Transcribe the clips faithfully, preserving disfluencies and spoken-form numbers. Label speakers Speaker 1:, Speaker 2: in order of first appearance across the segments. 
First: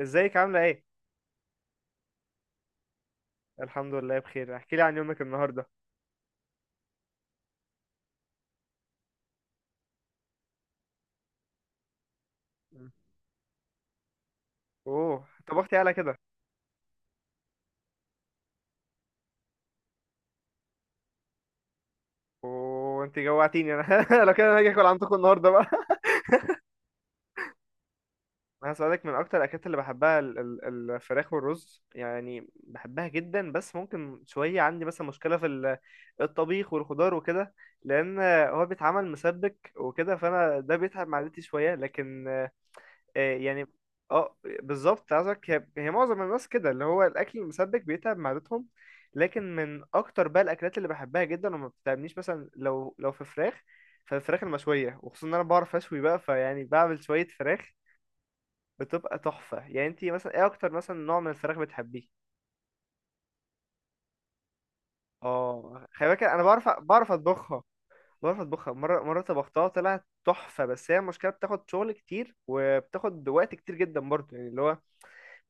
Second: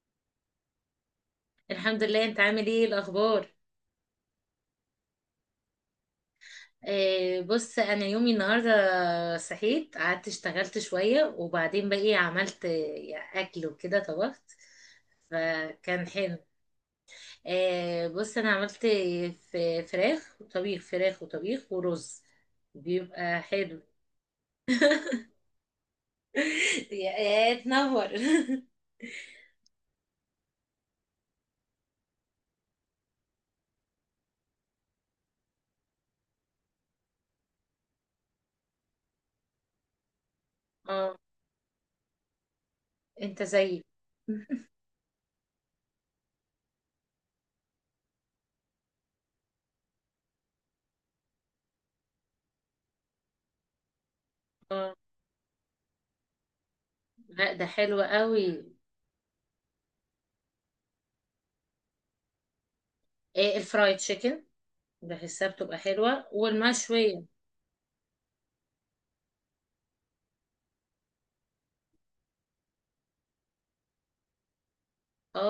Speaker 1: ازيك عاملة ايه؟
Speaker 2: الحمد لله، انت عامل ايه الاخبار؟
Speaker 1: الحمد لله بخير، احكي لي عن يومك النهاردة.
Speaker 2: آه بص انا يومي النهارده صحيت، قعدت اشتغلت شويه، وبعدين بقى ايه عملت،
Speaker 1: مم.
Speaker 2: آه، اكل وكده، طبخت.
Speaker 1: اوه، طبختي على
Speaker 2: فكان
Speaker 1: كده.
Speaker 2: حلو. آه بص انا عملت ف- فراخ وطبيخ، فراخ وطبيخ ورز.
Speaker 1: اوه، انت
Speaker 2: بيبقى
Speaker 1: جوعتيني
Speaker 2: حلو.
Speaker 1: انا لو كده انا هاجي اكل عندكم النهاردة بقى.
Speaker 2: يا يا تنور.
Speaker 1: انا هسألك، من اكتر الاكلات اللي بحبها ال- ال- الفراخ والرز، يعني بحبها جدا، بس ممكن شوية عندي مثلا مشكلة في ال- الطبيخ والخضار وكده، لان هو بيتعمل مسبك وكده فانا ده بيتعب
Speaker 2: اه،
Speaker 1: معدتي شوية. لكن آه،
Speaker 2: انت
Speaker 1: يعني
Speaker 2: زيي.
Speaker 1: اه، بالظبط عايزك. هي هي معظم الناس كده، اللي هو الاكل المسبك بيتعب معدتهم. لكن من اكتر بقى الاكلات اللي بحبها جدا وما بتتعبنيش، مثلا لو لو في فراخ، فالفراخ
Speaker 2: اه،
Speaker 1: المشويه، وخصوصا ان انا بعرف اشوي بقى، فيعني بعمل شويه
Speaker 2: لا، ده
Speaker 1: فراخ
Speaker 2: حلو قوي.
Speaker 1: بتبقى تحفه. يعني انتي مثلا ايه اكتر مثلا نوع من الفراخ بتحبيه؟
Speaker 2: آه، الفرايد تشيكن. بحسها بتبقى
Speaker 1: اه، خلي بالك،
Speaker 2: حلوه،
Speaker 1: انا بعرف بعرف
Speaker 2: والمشويه.
Speaker 1: اطبخها، بعرف اطبخها. مره مره طبختها طلعت تحفه، بس هي المشكله بتاخد شغل كتير وبتاخد وقت كتير جدا برضه. يعني اللي هو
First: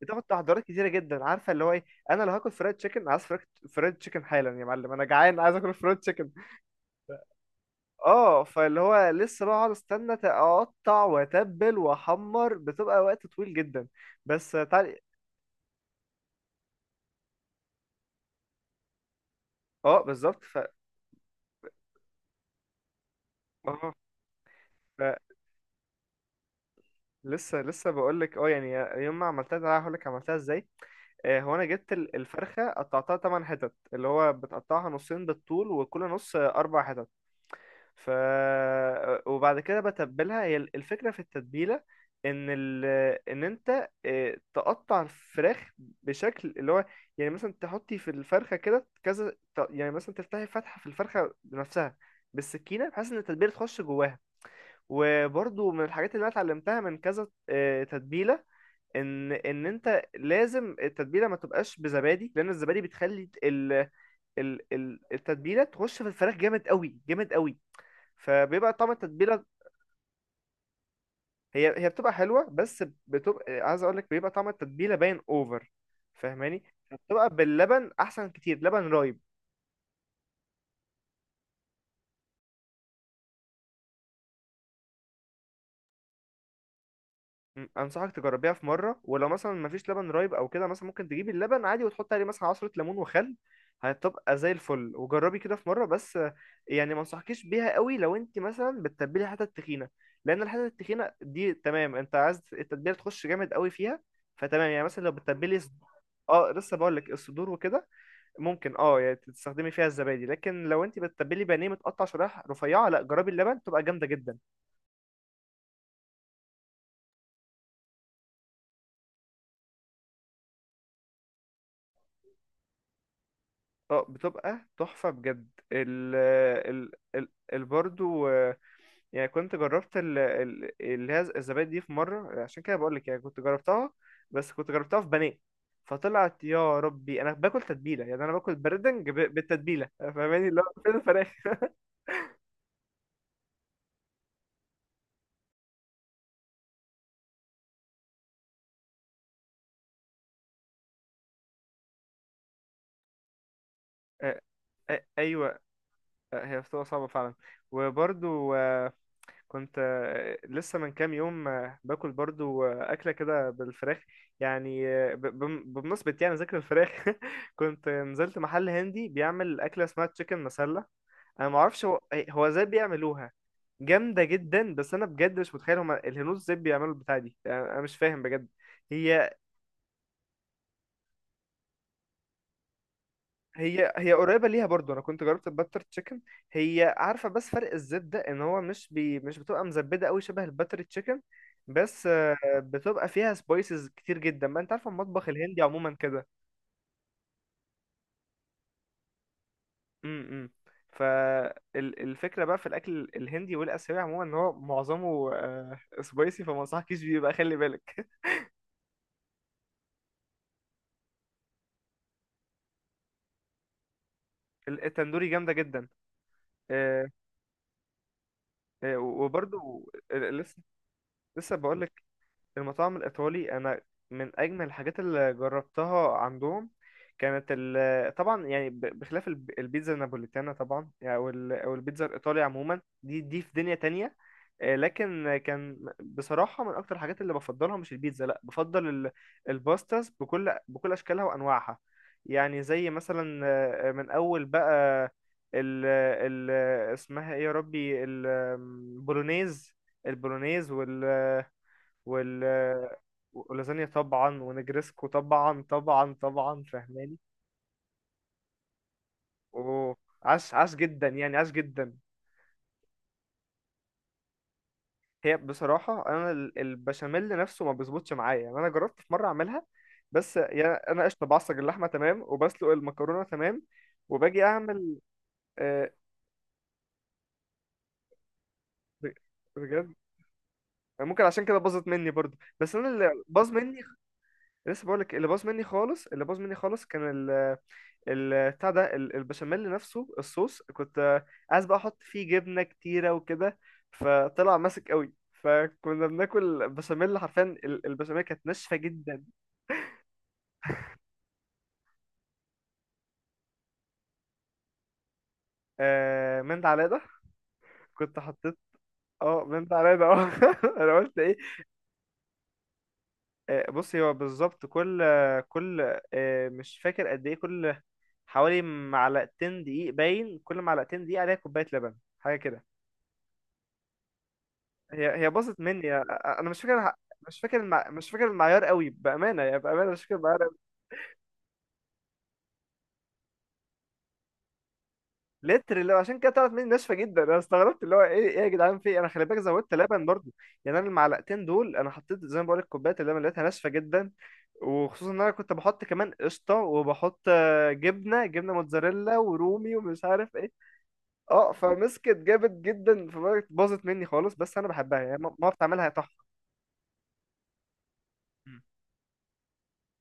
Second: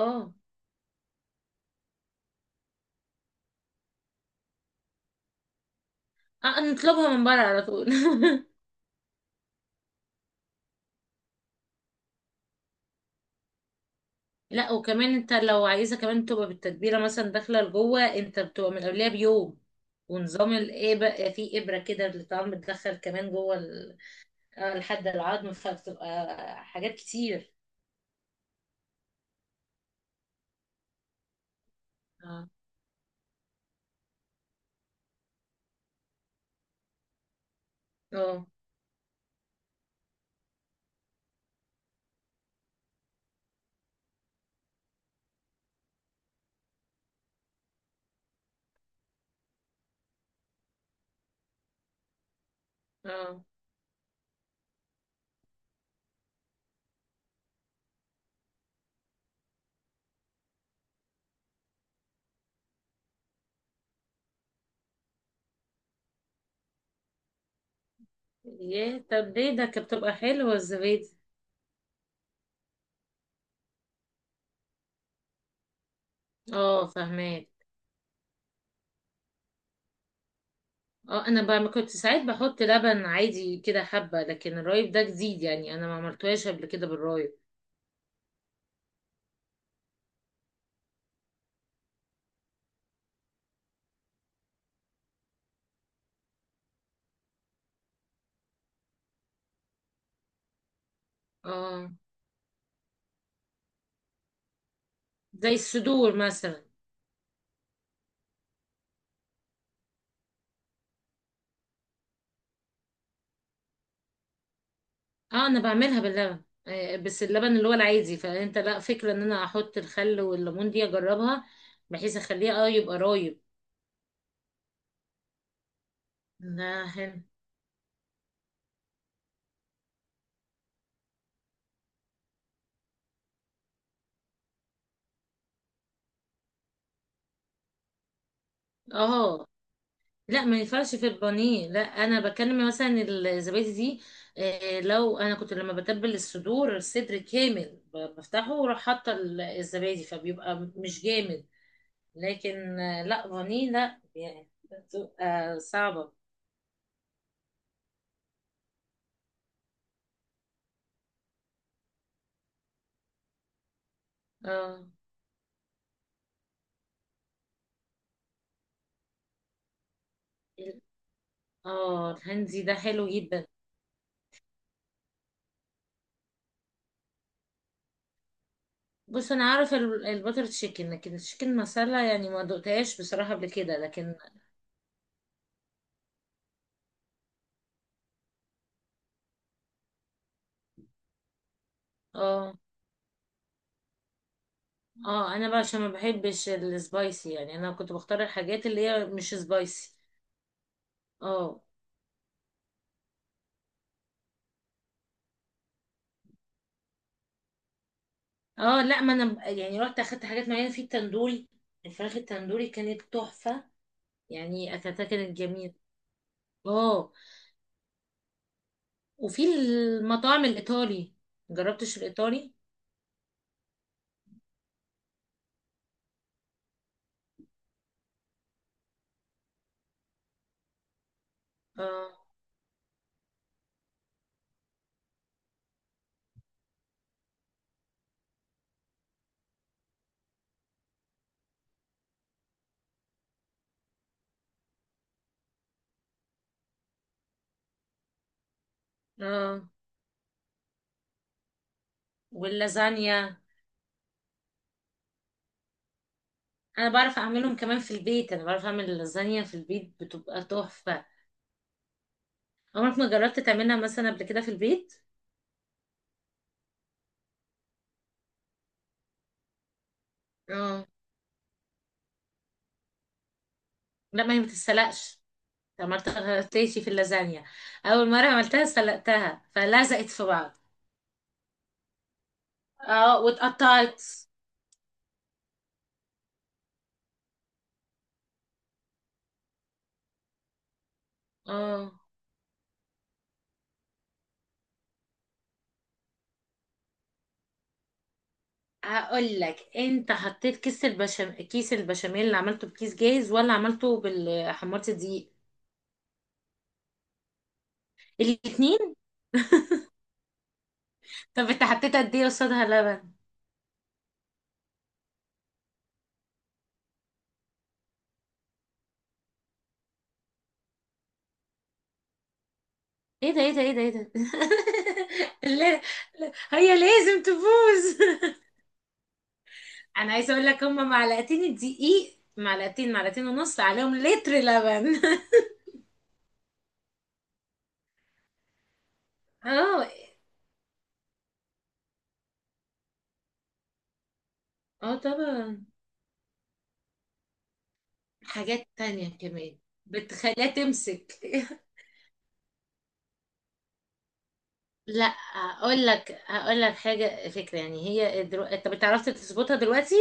Speaker 1: بتاخد تحضيرات كتيره جدا، عارفه اللي هو ايه. انا لو هاكل فرايد تشيكن، عايز فرايد فرايد تشيكن حالا يا معلم، انا جعان عايز اكل فرايد تشيكن.
Speaker 2: اه، نطلبها من بره على طول.
Speaker 1: اه، فاللي هو لسه بقى اقعد استنى، ت- اقطع واتبل واحمر، بتبقى وقت طويل جدا. بس
Speaker 2: لا،
Speaker 1: تعالي،
Speaker 2: وكمان انت لو عايزه كمان تبقى بالتتبيله مثلا داخله لجوه، انت بتبقى من قبلها بيوم.
Speaker 1: اه بالظبط.
Speaker 2: ونظام
Speaker 1: ف
Speaker 2: الابره، في ابره كده اللي طبعا بتدخل كمان جوه
Speaker 1: اه،
Speaker 2: ال- اه، لحد
Speaker 1: ف...
Speaker 2: العظم فبتبقى حاجات كتير.
Speaker 1: لسه لسه بقول لك، اه يعني يوم ما عملتها ده هقول لك عملتها ازاي. آه، هو انا جبت ال-
Speaker 2: اه،
Speaker 1: الفرخه، قطعتها تمن حتت، اللي هو بتقطعها نصين بالطول، وكل نص آه، اربع حتت. ف
Speaker 2: اه،
Speaker 1: وبعد كده بتبلها. هي الفكرة في التتبيلة ان ال... ان انت آه، تقطع الفراخ بشكل اللي هو، يعني مثلا تحطي في الفرخة كده كذا، ت- يعني مثلا تفتحي فتحة في الفرخة بنفسها بالسكينة، بحيث ان
Speaker 2: اه.
Speaker 1: التتبيلة تخش جواها. وبرضو من الحاجات اللي انا اتعلمتها من كذا آه، تتبيلة، ان ان انت لازم التتبيلة ما تبقاش بزبادي، لان الزبادي بتخلي ال... ال... ال- التتبيلة تخش في الفراخ جامد قوي، جامد قوي، فبيبقى طعم
Speaker 2: ياه، طب
Speaker 1: التتبيله.
Speaker 2: ليه ده؟ كانت بتبقى حلوه الزبادي.
Speaker 1: هي هي بتبقى حلوه، بس بتبقى، عايز اقول لك، بيبقى طعم التتبيله باين اوفر، فاهماني.
Speaker 2: اه،
Speaker 1: فبتبقى
Speaker 2: فهماك.
Speaker 1: باللبن احسن كتير، لبن رايب.
Speaker 2: اه، انا بقى، ما كنت ساعات بحط لبن عادي كده حبه، لكن الرايب ده جديد، يعني انا ما عملتوهاش قبل كده بالرايب.
Speaker 1: م، انصحك تجربيها في مره. ولو مثلا مفيش لبن رايب او كده، مثلا ممكن تجيبي اللبن عادي وتحطي عليه مثلا عصره ليمون وخل، هتبقى زي الفل. وجربي كده في مره، بس آه، يعني ما انصحكيش بيها قوي لو انت مثلا بتتبلي حتة تخينه، لان الحتة التخينه دي
Speaker 2: اه،
Speaker 1: تمام، انت عايز التتبيله تخش جامد قوي فيها. فتمام يعني مثلا لو
Speaker 2: زي
Speaker 1: بتتبلي،
Speaker 2: الصدور
Speaker 1: اه
Speaker 2: مثلا.
Speaker 1: لسه بقول لك. الصدور وكده ممكن اه يعني تستخدمي فيها الزبادي، لكن لو انت بتتبلي بانيه متقطع شرايح رفيعه، لا، جربي اللبن، بتبقى جامده جدا.
Speaker 2: اه، انا بعملها باللبن، آه، بس اللبن اللي هو العادي، فانت لا فكرة ان انا احط الخل والليمون دي اجربها، بحيث اخليه، اه، يبقى رايب.
Speaker 1: اه بتبقى تحفه بجد. ال
Speaker 2: لا،
Speaker 1: ال
Speaker 2: حلو.
Speaker 1: ال, ال برضو آه، يعني كنت جربت ال ال اللي هي الزبادي دي في مره، عشان كده بقول لك، يعني كنت جربتها، بس كنت جربتها في بانيه، فطلعت يا ربي انا باكل تتبيله، يعني انا باكل بردنج ب-
Speaker 2: اه،
Speaker 1: بالتتبيله،
Speaker 2: لا،
Speaker 1: فاهماني،
Speaker 2: ما
Speaker 1: اللي هو فين
Speaker 2: ينفعش في
Speaker 1: الفراخ.
Speaker 2: البانيه، لا، انا بكلم مثلا الزبادي دي، آه، لو انا كنت لما بتبل الصدور الصدر كامل ب- بفتحه، واروح حاطه ال- الزبادي، فبيبقى مش جامد. لكن آه، لا، بانيه لا،
Speaker 1: آه،
Speaker 2: يعني
Speaker 1: آه، ايوه،
Speaker 2: بتبقى صعبة.
Speaker 1: آه، هي بتبقى صعبه فعلا. وبرضو كنت آه، لسه من كام يوم آه، باكل برضو آه، أكلة كده بالفراخ،
Speaker 2: اه،
Speaker 1: يعني آه، ب- بم- بمناسبة يعني ذكر الفراخ. كنت نزلت محل هندي بيعمل أكلة اسمها تشيكن مسلة. أنا معرفش هو
Speaker 2: اه،
Speaker 1: إيه، هو
Speaker 2: الهندي
Speaker 1: ازاي
Speaker 2: ده حلو
Speaker 1: بيعملوها.
Speaker 2: جدا.
Speaker 1: جامدة جدا، بس أنا بجد مش متخيل هما الهنود ازاي بيعملوا البتاعة دي، يعني أنا مش فاهم بجد. هي
Speaker 2: بص انا عارف ال- البتر تشيكن، لكن التشيكن مسالة، يعني ما دقتهاش بصراحة قبل كده،
Speaker 1: هي هي
Speaker 2: لكن
Speaker 1: قريبة ليها برضو. أنا كنت جربت الباتر تشيكن، هي عارفة، بس فرق الزيت ده، إن هو مش بي مش بتبقى مزبدة أوي شبه الباتر تشيكن، بس آه،
Speaker 2: اه،
Speaker 1: بتبقى فيها سبايسز كتير جدا، ما أنت عارفة المطبخ
Speaker 2: اه، انا بقى
Speaker 1: الهندي
Speaker 2: عشان ما
Speaker 1: عموما كده.
Speaker 2: بحبش السبايسي، يعني انا كنت بختار الحاجات اللي هي مش سبايسي.
Speaker 1: امم،
Speaker 2: اه،
Speaker 1: فالفكرة بقى في الأكل الهندي والآسيوي عموما، إن هو معظمه سبايسي، فما أنصحكيش بيه بقى، خلي بالك.
Speaker 2: اه، لا، ما انا ب- يعني رحت اخدت حاجات معينة في التندوري. الفراخ التندوري كانت تحفة، يعني اكلتها
Speaker 1: التندوري
Speaker 2: كانت
Speaker 1: جامدة
Speaker 2: جميلة.
Speaker 1: جدا. آه،
Speaker 2: اه،
Speaker 1: آه،
Speaker 2: وفي
Speaker 1: وبرضو آه،
Speaker 2: المطاعم
Speaker 1: لسه،
Speaker 2: الايطالي،
Speaker 1: لسه
Speaker 2: مجربتش
Speaker 1: بقولك.
Speaker 2: الايطالي.
Speaker 1: المطاعم الإيطالي أنا من أجمل الحاجات اللي جربتها عندهم، كانت ال، طبعا يعني ب- بخلاف الب- البيتزا النابوليتانا طبعا، يعني أو ال- أو البيتزا
Speaker 2: اه،
Speaker 1: الإيطالي عموما، دي دي في دنيا تانية. آه، لكن كان بصراحة من أكتر الحاجات اللي بفضلها مش البيتزا لأ، بفضل ال- الباستاز، بكل بكل أشكالها وأنواعها. يعني زي مثلا آه، من أول بقى ال ال اسمها إيه يا ربي،
Speaker 2: اه،
Speaker 1: البولونيز. البولونيز وال
Speaker 2: واللازانيا.
Speaker 1: ولازانيا طبعا، ونجرسكو طبعا طبعا طبعا،
Speaker 2: انا
Speaker 1: فاهماني.
Speaker 2: بعرف اعملهم كمان في البيت، انا بعرف اعمل اللازانيا في البيت،
Speaker 1: اوه،
Speaker 2: بتبقى
Speaker 1: عاش عاش
Speaker 2: تحفة.
Speaker 1: جدا، يعني عاش جدا.
Speaker 2: عمرك ما جربت تعملها مثلا قبل كده في البيت؟
Speaker 1: هي بصراحة أنا ال- البشاميل نفسه ما بيظبطش معايا، يعني أنا جربت في مرة أعملها، بس يعني
Speaker 2: اه،
Speaker 1: أنا قشطة بعصج اللحمة تمام، وبسلق المكرونة تمام،
Speaker 2: لا، ما هي
Speaker 1: وباجي
Speaker 2: ما
Speaker 1: أعمل
Speaker 2: بتتسلقش.
Speaker 1: آه،
Speaker 2: عملتها غلطتي في اللازانيا. اول مرة عملتها
Speaker 1: ب-
Speaker 2: سلقتها،
Speaker 1: بجد
Speaker 2: فلزقت في بعض.
Speaker 1: ممكن عشان كده باظت مني برضو. بس أنا اللي
Speaker 2: اه،
Speaker 1: باظ مني،
Speaker 2: واتقطعت.
Speaker 1: لسه بقولك، اللي باظ مني خالص، اللي باظ مني خالص كان البتاع ده، ال- البشاميل نفسه، الصوص. كنت آه، عايز بقى
Speaker 2: اه،
Speaker 1: احط فيه جبنه كتيره وكده، فطلع ماسك قوي، فكنا بناكل بشاميل حرفيا، ال- البشاميل كانت ناشفه جدا.
Speaker 2: هقول لك، انت حطيت كيس البشام كيس البشاميل اللي عملته بكيس جاهز ولا عملته بال حمرت دقيق؟
Speaker 1: آه من ده على ده، كنت حطيت
Speaker 2: الاتنين.
Speaker 1: اه من ده على ده اه. انا قلت ايه؟
Speaker 2: طب انت حطيت قد ايه قصادها لبن؟
Speaker 1: آه، بصي، هو بالظبط كل آه، كل آه، مش فاكر قد ايه، كل حوالي معلقتين دقيق، باين كل معلقتين دقيق عليها كوبايه لبن، حاجه كده.
Speaker 2: ايه ده، ايه ده، ايه ده، ايه ده!
Speaker 1: هي هي باظت
Speaker 2: لا،
Speaker 1: مني،
Speaker 2: لا،
Speaker 1: انا مش
Speaker 2: هي
Speaker 1: فاكر،
Speaker 2: لازم
Speaker 1: مش فاكر المع...
Speaker 2: تفوز.
Speaker 1: مش فاكر المعيار قوي، بامانه يعني بامانه مش
Speaker 2: انا
Speaker 1: فاكر
Speaker 2: عايزه
Speaker 1: المعيار
Speaker 2: اقول
Speaker 1: قوي.
Speaker 2: لك، هما معلقتين الدقيق، معلقتين، معلقتين ونص عليهم لتر لبن.
Speaker 1: لتر، اللي هو عشان كده طلعت مني ناشفه جدا، انا استغربت اللي هو ايه، ايه يا جدعان، في إيه؟ انا خلي بالك زودت
Speaker 2: اه،
Speaker 1: لبن برضو. يعني انا المعلقتين دول انا حطيت زي ما بقول لك كوبايه اللبن، لقيتها ناشفه جدا،
Speaker 2: اه،
Speaker 1: وخصوصا ان انا كنت
Speaker 2: طبعا،
Speaker 1: بحط كمان قشطه، وبحط آه، جبنه جبنه
Speaker 2: حاجات
Speaker 1: موتزاريلا
Speaker 2: تانية كمان
Speaker 1: ورومي ومش عارف
Speaker 2: بتخليها
Speaker 1: ايه.
Speaker 2: تمسك.
Speaker 1: اه، فمسكت جامد جدا، فبقت باظت مني خالص، بس انا بحبها
Speaker 2: لا،
Speaker 1: يعني، ما ما بعرف
Speaker 2: اقول
Speaker 1: اعملها
Speaker 2: لك
Speaker 1: تحفه.
Speaker 2: هقول لك حاجه فكره، يعني هي درو... انت بتعرف تظبطها دلوقتي.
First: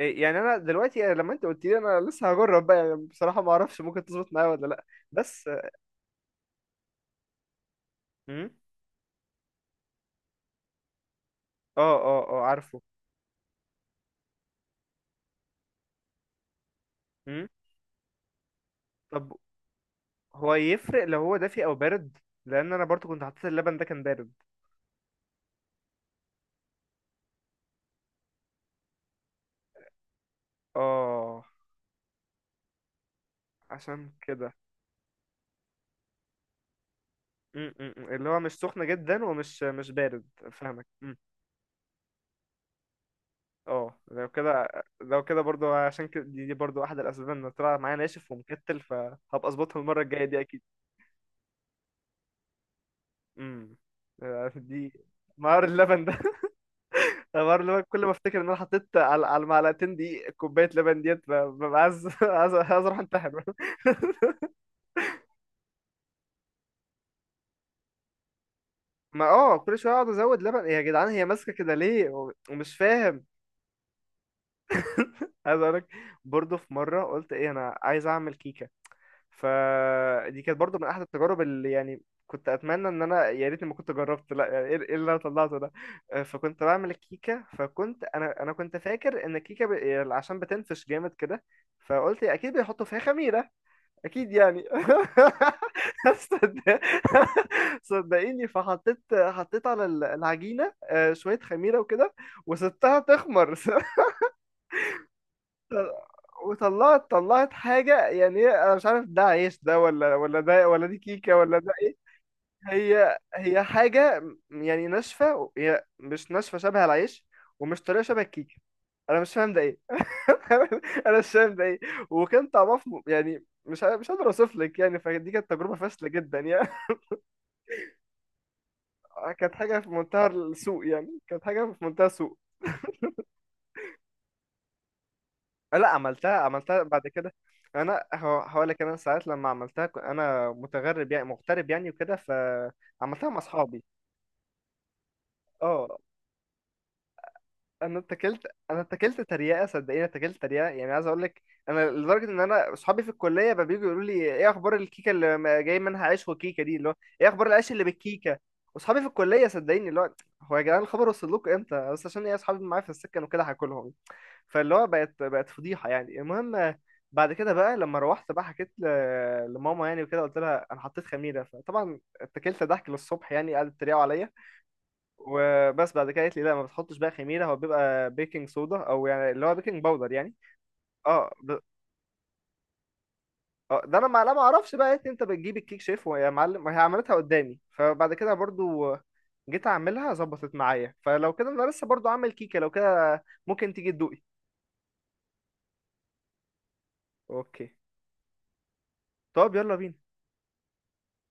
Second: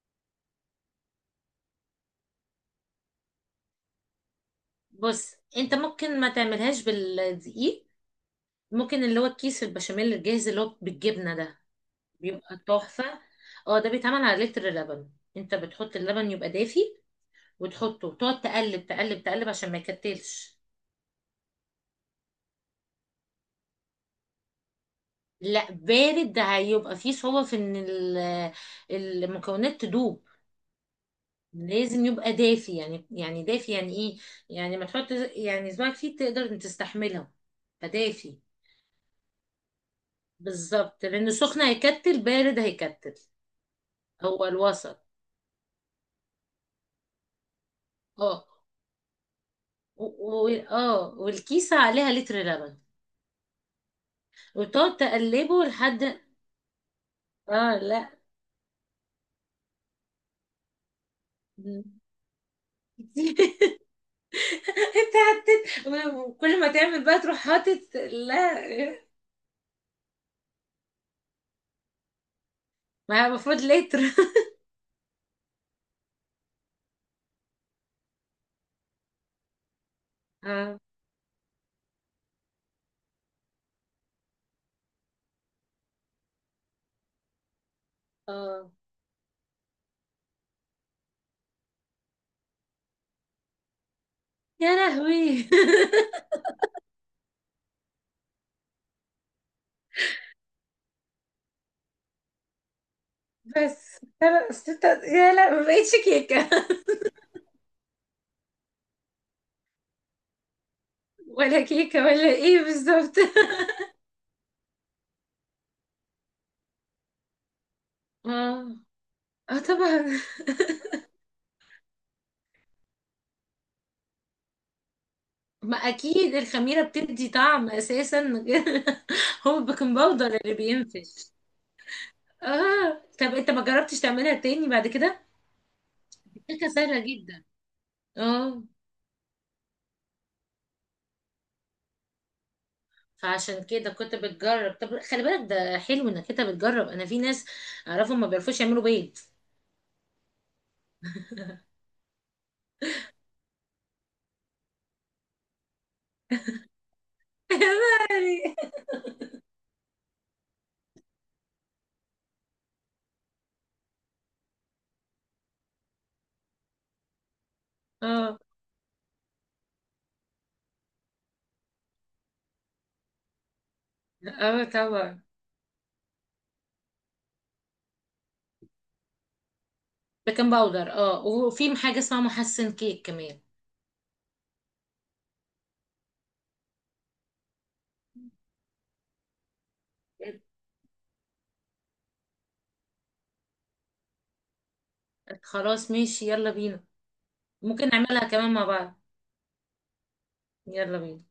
Speaker 1: إيه يعني، انا دلوقتي، يعني لما انت قلت لي، انا لسه هجرب بقى، يعني بصراحه ما اعرفش ممكن تظبط معايا ولا لا.
Speaker 2: بص،
Speaker 1: بس
Speaker 2: انت ممكن ما تعملهاش بالدقيق.
Speaker 1: امم.
Speaker 2: ممكن اللي هو الكيس البشاميل الجاهز اللي هو بالجبنه ده
Speaker 1: اه اه اه
Speaker 2: بيبقى
Speaker 1: عارفه.
Speaker 2: تحفة. اه، ده بيتعمل على لتر لبن. انت بتحط اللبن يبقى دافي،
Speaker 1: امم،
Speaker 2: وتحطه وتقعد تقلب تقلب
Speaker 1: طب
Speaker 2: تقلب عشان ما
Speaker 1: هو
Speaker 2: يكتلش.
Speaker 1: يفرق لو هو دافي او بارد؟ لان انا برضو كنت حطيت اللبن ده كان بارد.
Speaker 2: لا، بارد ده هيبقى فيه صعوبة في ان ال- المكونات تدوب.
Speaker 1: اه
Speaker 2: لازم يبقى دافي، يعني يعني دافي، يعني
Speaker 1: عشان
Speaker 2: ايه؟
Speaker 1: كده.
Speaker 2: يعني ما تحط، يعني صباعك فيه تقدر إن تستحملها.
Speaker 1: امم، اللي
Speaker 2: فدافي.
Speaker 1: هو مش سخن جدا ومش، مش بارد. فاهمك،
Speaker 2: بالظبط،
Speaker 1: امم.
Speaker 2: لان سخن هيكتل، بارد هيكتل.
Speaker 1: اه لو
Speaker 2: هو
Speaker 1: كده،
Speaker 2: الوسط.
Speaker 1: لو كده برضو عشان كده دي, دي برضو احد الاسباب ان طلع معايا ناشف
Speaker 2: اه،
Speaker 1: ومكتل، فهبقى اظبطها المره
Speaker 2: و...
Speaker 1: الجايه دي
Speaker 2: و...
Speaker 1: اكيد.
Speaker 2: اه، والكيسة عليها لتر لبن،
Speaker 1: امم. آه، دي
Speaker 2: وتقعد
Speaker 1: مهار
Speaker 2: تقلبه
Speaker 1: اللبن ده،
Speaker 2: لحد
Speaker 1: الحوار اللي
Speaker 2: اه،
Speaker 1: هو كل
Speaker 2: لا.
Speaker 1: ما افتكر ان انا حطيت على على المعلقتين دي كوبايه لبن، ديت ب- ببقى
Speaker 2: مم.
Speaker 1: عايز عايز عايز اروح انتحر.
Speaker 2: كتير. انت حطيت، وكل ما تعمل بقى تروح حاطط، لا.
Speaker 1: ما اه، كل شويه اقعد ازود لبن، إيه يا جدعان، هي ماسكه كده ليه؟ و- ومش
Speaker 2: ما
Speaker 1: فاهم.
Speaker 2: هي المفروض لتر.
Speaker 1: عايز اقول لك، برضه في مره قلت ايه، انا عايز اعمل كيكه. فدي كانت برضه
Speaker 2: اه،
Speaker 1: من احد التجارب اللي، يعني كنت اتمنى ان انا يا ريتني ما كنت جربت، لا يعني ايه، إيه اللي انا طلعته ده. آه، فكنت بعمل الكيكه، فكنت انا انا
Speaker 2: اه،
Speaker 1: كنت فاكر ان الكيكه ب... يعني عشان بتنفش جامد كده، فقلت اكيد بيحطوا فيها خميره، اكيد يعني.
Speaker 2: يا لهوي!
Speaker 1: صد- صدقيني، فحطيت حطيت على ال- العجينه آه، شويه خميره وكده، وسبتها تخمر.
Speaker 2: بس انا أصل أنت- يا، لا، ما بقتش كيكه!
Speaker 1: وطلعت، طلعت حاجه، يعني هي، انا مش عارف ده عيش ده، ولا ولا ده، ولا دي كيكه، ولا
Speaker 2: ولا
Speaker 1: ده ايه.
Speaker 2: كيكه ولا ايه بالظبط!
Speaker 1: هي هي حاجه يعني ناشفه، هي مش ناشفه شبه العيش، ومش طريه شبه
Speaker 2: اه،
Speaker 1: الكيكه. انا مش فاهم
Speaker 2: اه،
Speaker 1: ده ايه،
Speaker 2: طبعا.
Speaker 1: انا مش فاهم ده ايه. وكان طعمها في م- يعني مش ع- مش قادر اوصف لك يعني، فدي كانت تجربه
Speaker 2: ما
Speaker 1: فاشله
Speaker 2: اكيد
Speaker 1: جدا يعني.
Speaker 2: الخميره بتدي طعم اساسا.
Speaker 1: كانت
Speaker 2: هو
Speaker 1: حاجه في
Speaker 2: البيكنج
Speaker 1: منتهى
Speaker 2: باودر اللي
Speaker 1: السوء يعني،
Speaker 2: بينفش.
Speaker 1: كانت حاجه في منتهى السوء.
Speaker 2: اه، طب انت ما جربتش تعملها تاني بعد كده؟
Speaker 1: لا، عملتها
Speaker 2: الكيكه
Speaker 1: عملتها
Speaker 2: سهله
Speaker 1: بعد كده.
Speaker 2: جدا.
Speaker 1: انا هو-
Speaker 2: اه،
Speaker 1: هقول لك، انا ساعات لما عملتها ك- انا متغرب، يعني مغترب يعني وكده، فعملتها مع
Speaker 2: فعشان
Speaker 1: اصحابي.
Speaker 2: كده كنت بتجرب. طب خلي بالك، ده
Speaker 1: اه،
Speaker 2: حلو انك انت بتجرب. انا في ناس
Speaker 1: انا
Speaker 2: اعرفهم ما
Speaker 1: اتكلت،
Speaker 2: بيعرفوش
Speaker 1: انا
Speaker 2: يعملوا بيض.
Speaker 1: اتكلت تريقه، صدقيني اتكلت تريقه، يعني عايز اقول لك، انا لدرجه ان انا اصحابي في الكليه بقى بييجوا يقولوا لي، ايه اخبار الكيكه اللي ما- جاي منها عيش وكيكه دي، اللي هو ايه اخبار العيش اللي بالكيكه.
Speaker 2: يعني.
Speaker 1: واصحابي في الكليه، صدقيني، اللي هو، هو يا جدعان الخبر وصل لكم امتى؟ بس عشان ايه، اصحابي معايا في السكن وكده هاكلهم. فاللي هو بقت بقت فضيحه يعني. المهم، بعد كده بقى لما روحت
Speaker 2: اه،
Speaker 1: بقى، حكيت ل- لماما يعني وكده، قلت لها انا حطيت خميره، فطبعا اتكلت ضحك للصبح يعني، قعدت تريقوا عليا.
Speaker 2: اه، طبعا.
Speaker 1: وبس بعد كده قالت لي لا، ما بتحطش بقى خميره، هو بيبقى بيكنج صودا، او يعني اللي هو بيكنج باودر يعني.
Speaker 2: بيكنج باودر. اه،
Speaker 1: اه ب...
Speaker 2: وفي حاجه اسمها محسن كيك كمان.
Speaker 1: اه ده انا ما، لا ما اعرفش بقى، قالت لي انت بتجيب الكيك شيف ويا معلم، وهي عملتها قدامي، فبعد كده برضو جيت اعملها ظبطت معايا. فلو كده، انا لسه برضو عامل كيكه، لو كده ممكن تيجي تدوقي.
Speaker 2: خلاص، ماشي، يلا بينا.
Speaker 1: اوكي
Speaker 2: ممكن نعملها كمان مع بعض.
Speaker 1: طب يلا بينا.
Speaker 2: يلا بينا.